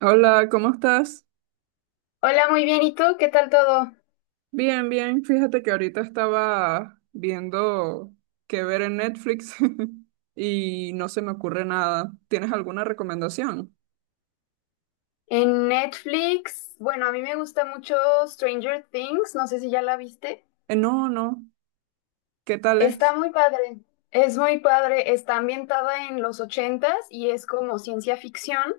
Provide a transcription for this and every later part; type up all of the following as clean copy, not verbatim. Hola, ¿cómo estás? Hola, muy bien. ¿Y tú? ¿Qué tal todo? Bien, bien. Fíjate que ahorita estaba viendo qué ver en Netflix y no se me ocurre nada. ¿Tienes alguna recomendación? En Netflix, bueno, a mí me gusta mucho Stranger Things, no sé si ya la viste. No, no. ¿Qué tal Está es? muy padre, es muy padre. Está ambientada en los ochentas y es como ciencia ficción.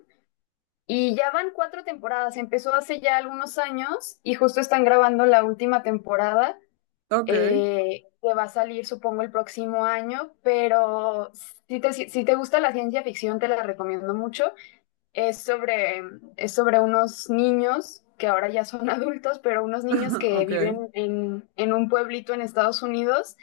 Y ya van cuatro temporadas, empezó hace ya algunos años y justo están grabando la última temporada. Ok, Que va a salir, supongo, el próximo año, pero si te gusta la ciencia ficción, te la recomiendo mucho. Es sobre, es sobre unos niños que ahora ya son adultos, pero unos niños ah, que ok, viven en un pueblito en Estados Unidos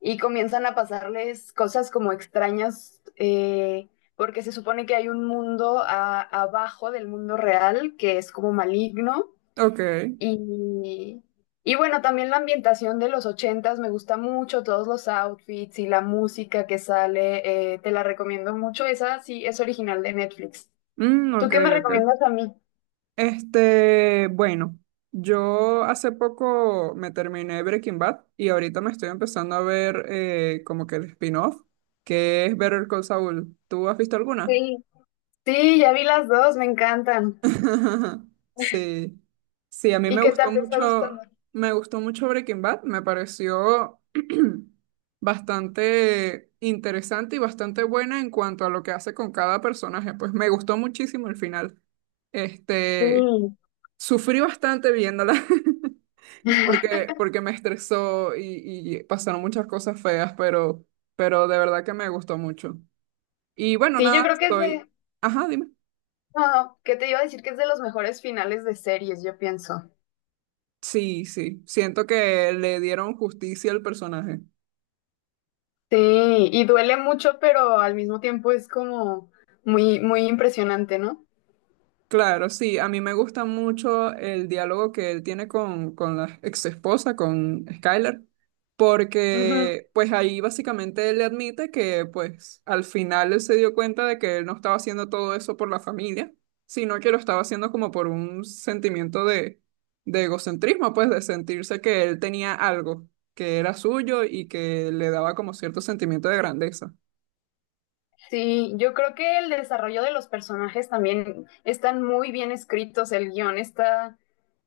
y comienzan a pasarles cosas como extrañas, porque se supone que hay un mundo abajo del mundo real que es como maligno. ok. Y, y bueno, también la ambientación de los ochentas me gusta mucho, todos los outfits y la música que sale, te la recomiendo mucho. Esa sí es original de Netflix. Mm, ¿Tú ok, qué me ok. recomiendas a mí? Bueno, yo hace poco me terminé Breaking Bad y ahorita me estoy empezando a ver como que el spin-off, que es Better Call Saul. ¿Tú has visto alguna? Sí, sí, ya vi las dos, me encantan. Sí, sí, a mí ¿Y qué tal te está gustando? Me gustó mucho Breaking Bad, me pareció bastante interesante y bastante buena en cuanto a lo que hace con cada personaje, pues me gustó muchísimo el final. Este, Sí. sufrí bastante viéndola porque me estresó y pasaron muchas cosas feas, pero de verdad que me gustó mucho. Y bueno, Sí, yo nada, creo que es estoy, de... ajá, dime. No, ¿qué te iba a decir? Que es de los mejores finales de series, yo pienso. Sí, sí, siento que le dieron justicia al personaje. Sí, y duele mucho, pero al mismo tiempo es como muy, muy impresionante, ¿no? Claro, sí, a mí me gusta mucho el diálogo que él tiene con la ex esposa, con Skylar, Ujú. porque pues ahí básicamente él le admite que pues al final él se dio cuenta de que él no estaba haciendo todo eso por la familia, sino que lo estaba haciendo como por un sentimiento de egocentrismo, pues de sentirse que él tenía algo que era suyo y que le daba como cierto sentimiento de grandeza. Sí, yo creo que el desarrollo de los personajes también están muy bien escritos, el guión está,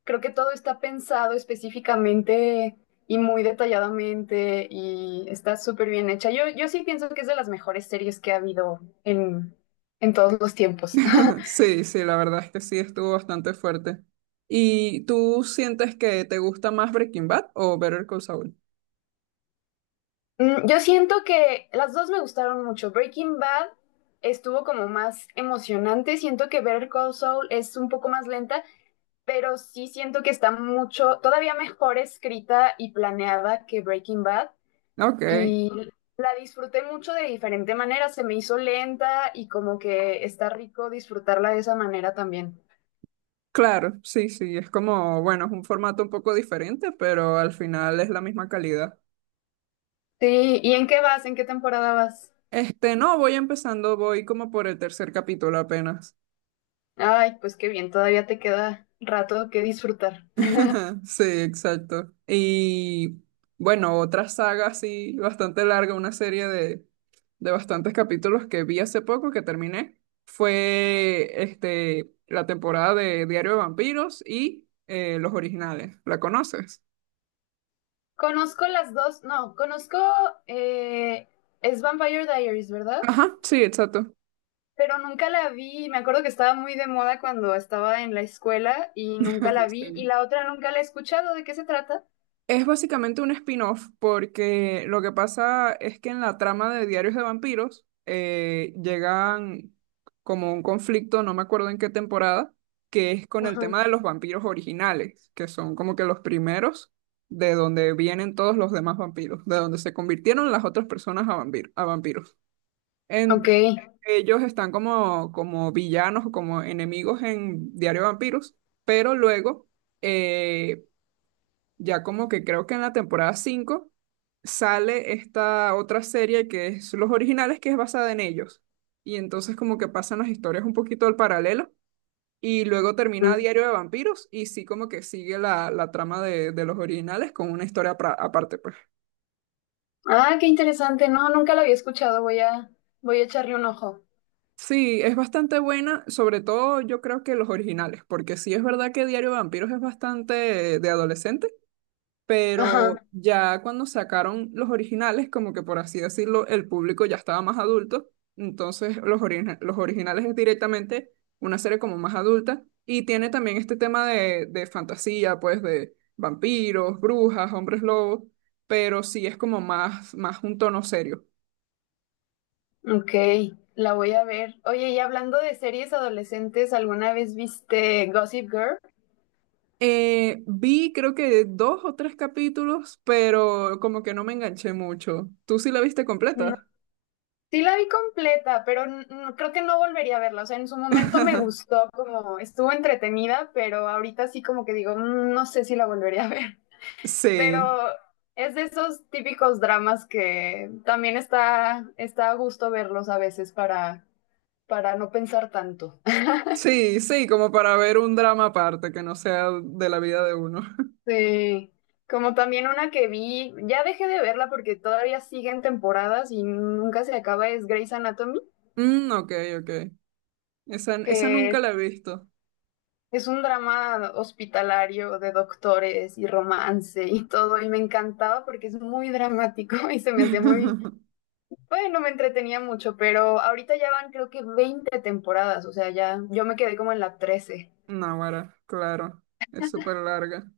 creo que todo está pensado específicamente y muy detalladamente y está súper bien hecha. Yo sí pienso que es de las mejores series que ha habido en todos los tiempos. Sí, sí, la verdad es que sí, estuvo bastante fuerte. ¿Y tú sientes que te gusta más Breaking Bad o Better Call Saul? Yo siento que las dos me gustaron mucho. Breaking Bad estuvo como más emocionante. Siento que Better Call Saul es un poco más lenta, pero sí siento que está mucho, todavía mejor escrita y planeada que Breaking Bad Ok, y la disfruté mucho de diferente manera, se me hizo lenta y como que está rico disfrutarla de esa manera también. claro, sí, sí, es como, bueno, es un formato un poco diferente, pero al final es la misma calidad. Sí, ¿y en qué vas? ¿En qué temporada vas? No, voy empezando, voy como por el tercer capítulo apenas. Ay, pues qué bien, todavía te queda rato que disfrutar. Ajá, sí, exacto. Y bueno, otra saga así bastante larga, una serie de bastantes capítulos que vi hace poco que terminé, fue la temporada de Diario de Vampiros y los originales. ¿La conoces? Conozco las dos, no, conozco, eh, es Vampire Diaries, ¿verdad? Ajá, sí, exacto. Pero nunca la vi. Me acuerdo que estaba muy de moda cuando estaba en la escuela y nunca la vi. Y Sí. la otra nunca la he escuchado. ¿De qué se trata? Es básicamente un spin-off porque lo que pasa es que en la trama de Diarios de Vampiros llegan como un conflicto, no me acuerdo en qué temporada, que es con el Ajá. tema de los vampiros originales, que son como que los primeros de donde vienen todos los demás vampiros, de donde se convirtieron las otras personas a, a vampiros. Ok. En- Ellos están como, como villanos o como enemigos en Diario de Vampiros, pero luego... eh, ya como que creo que en la temporada 5 sale esta otra serie que es Los Originales, que es basada en ellos. Y entonces como que pasan las historias un poquito al paralelo y luego termina Diario de Vampiros y sí como que sigue la trama de Los Originales con una historia aparte, pues. Ah, qué interesante. No, nunca la había escuchado. Voy a echarle un ojo. Sí, es bastante buena, sobre todo yo creo que Los Originales, porque sí es verdad que Diario de Vampiros es bastante de adolescente, Ajá. pero ya cuando sacaron los originales, como que por así decirlo, el público ya estaba más adulto, entonces los originales es directamente una serie como más adulta y tiene también este tema de fantasía, pues de vampiros, brujas, hombres lobos, pero sí es como más, más un tono serio. Ok. La voy a ver. Oye, y hablando de series adolescentes, ¿alguna vez viste Gossip Girl? Vi creo que dos o tres capítulos, pero como que no me enganché mucho. ¿Tú sí la viste No. completa? Sí la vi completa, pero creo que no volvería a verla. O sea, en su momento me gustó, como estuvo entretenida, pero ahorita sí como que digo, "Mm, no sé si la volvería a ver. Sí. Pero es de esos típicos dramas que también está a gusto verlos a veces para no pensar tanto." Sí, sí, como para ver un drama aparte que no sea de la vida de uno. Sí. Como también una que vi, ya dejé de verla porque todavía siguen temporadas y nunca se acaba, es Grey's Anatomy, Mm, ok, ok. Esa que nunca la he visto. es un drama hospitalario de doctores y romance y todo, y me encantaba porque es muy dramático y se me hacía muy... Bueno, me entretenía mucho, pero ahorita ya van creo que 20 temporadas, o sea, ya yo me quedé como en la 13. Náguara, claro. Es súper larga.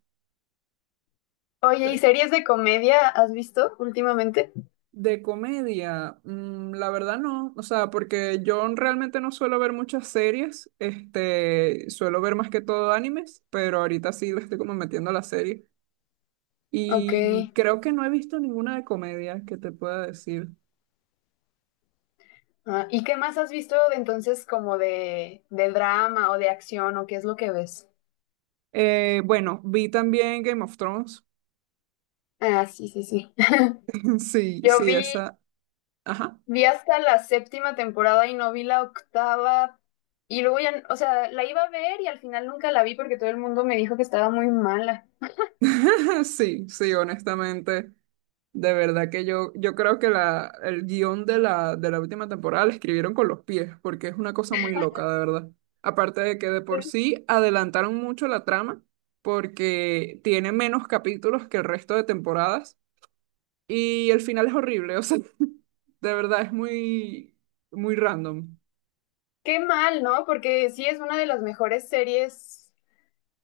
Oye, ¿y series de comedia has visto últimamente? De comedia, mm, la verdad no, o sea, porque yo realmente no suelo ver muchas series, suelo ver más que todo animes, pero ahorita sí le estoy como metiendo a la serie. Ok. Y creo que no he visto ninguna de comedia que te pueda decir. Ah, ¿y qué más has visto de entonces como de drama o de acción o qué es lo que ves? Bueno, vi también Game of Thrones. Ah, sí, sí, sí. Sí, Yo sí, vi, esa. Ajá. vi hasta la séptima temporada y no vi la octava. Y luego ya, o sea, la iba a ver y al final nunca la vi porque todo el mundo me dijo que estaba muy mala. Sí, sí, honestamente. De verdad que yo creo que la, el guión de la última temporada la escribieron con los pies, porque es una cosa muy loca, de verdad. Aparte de que de por sí adelantaron mucho la trama, porque tiene menos capítulos que el resto de temporadas, y el final es horrible, o sea, de verdad es muy, muy random. Qué mal, ¿no? Porque sí es una de las mejores series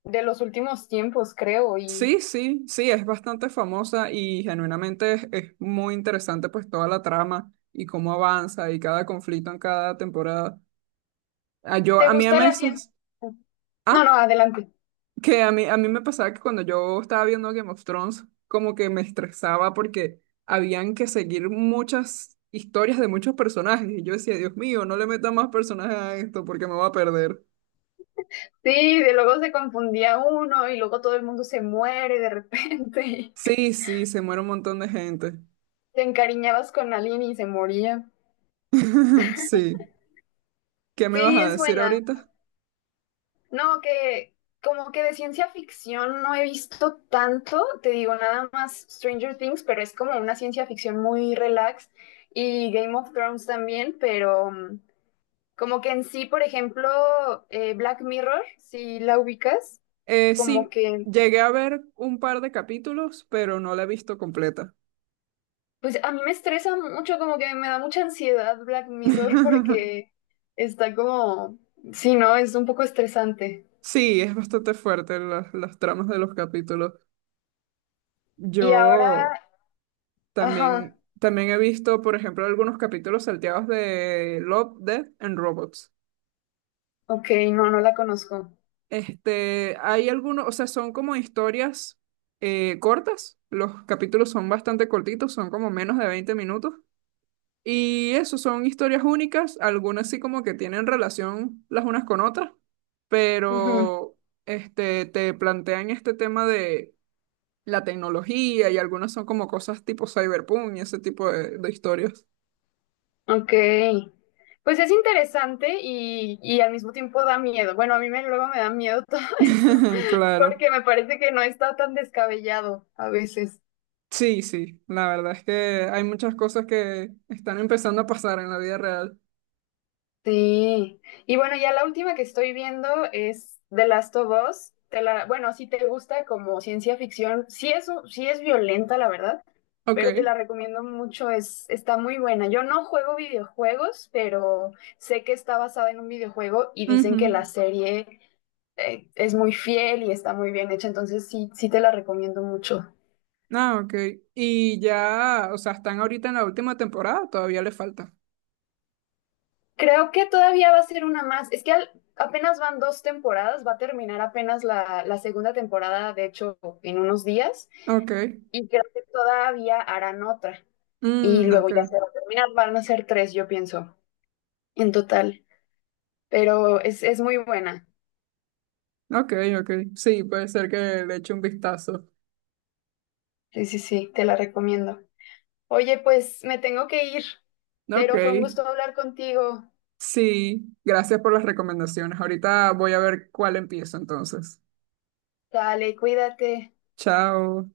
de los últimos tiempos, creo. ¿Y Sí, sí, sí, es bastante famosa y genuinamente es muy interesante pues toda la trama y cómo avanza y cada conflicto en cada temporada. Ah, yo, te a mí a gusta la ciencia? veces, No, ah, no, adelante. que a mí me pasaba que cuando yo estaba viendo Game of Thrones como que me estresaba porque habían que seguir muchas historias de muchos personajes y yo decía, Dios mío, no le meta más personajes a esto porque me va a perder. Sí, de luego se confundía uno y luego todo el mundo se muere de repente. Y Sí, sí, se muere un montón de gente. te encariñabas con alguien y se moría. Sí, ¿qué me vas Sí, a es decir buena. ahorita? No, que como que de ciencia ficción no he visto tanto, te digo nada más Stranger Things, pero es como una ciencia ficción muy relax y Game of Thrones también, pero como que en sí, por ejemplo, Black Mirror, si la ubicas, como Sí, que, llegué a ver un par de capítulos, pero no la he visto completa. pues a mí me estresa mucho, como que me da mucha ansiedad Black Mirror porque está como, sí, ¿no? Es un poco estresante. Sí, es bastante fuerte las tramas de los capítulos. Y Yo ahora, ajá, también, también he visto, por ejemplo, algunos capítulos salteados de Love, Death and Robots. ok, no, no la conozco. Hay algunos, o sea, son como historias cortas. Los capítulos son bastante cortitos, son como menos de 20 minutos. Y eso son historias únicas, algunas sí como que tienen relación las unas con otras, Ujú, pero te plantean este tema de la tecnología y algunas son como cosas tipo cyberpunk y ese tipo de historias. ok. Pues es interesante y al mismo tiempo da miedo. Bueno, a mí me, luego me da miedo todo eso, Claro. porque me parece que no está tan descabellado a veces. Sí, sí, la verdad es que hay muchas cosas que están empezando a pasar en la vida real. Sí, y bueno, ya la última que estoy viendo es The Last of Us. Te la, bueno, si te gusta como ciencia ficción, sí es, sí es violenta, la verdad, pero te Ok. la recomiendo mucho, es, está muy buena. Yo no juego videojuegos, pero sé que está basada en un videojuego y dicen que la Ujú. serie es muy fiel y está muy bien hecha, entonces sí, sí te la recomiendo mucho. Ah, ok. Y ya, o sea, están ahorita en la última temporada, todavía le falta. Creo que todavía va a ser una más. Es que apenas van dos temporadas, va a terminar apenas la segunda temporada, de hecho, en unos días, Ok. y creo que todavía harán otra. Y Mm, luego ok. ya se va a terminar, van a ser tres, yo pienso, en total. Pero es muy buena. Ok, ok. Sí, puede ser que le eche un vistazo. Sí, sí, sí, te la recomiendo. Oye, pues me tengo que ir, Ok. pero fue un gusto hablar contigo. Sí, gracias por las recomendaciones. Ahorita voy a ver cuál empiezo entonces. Dale, cuídate. Chao.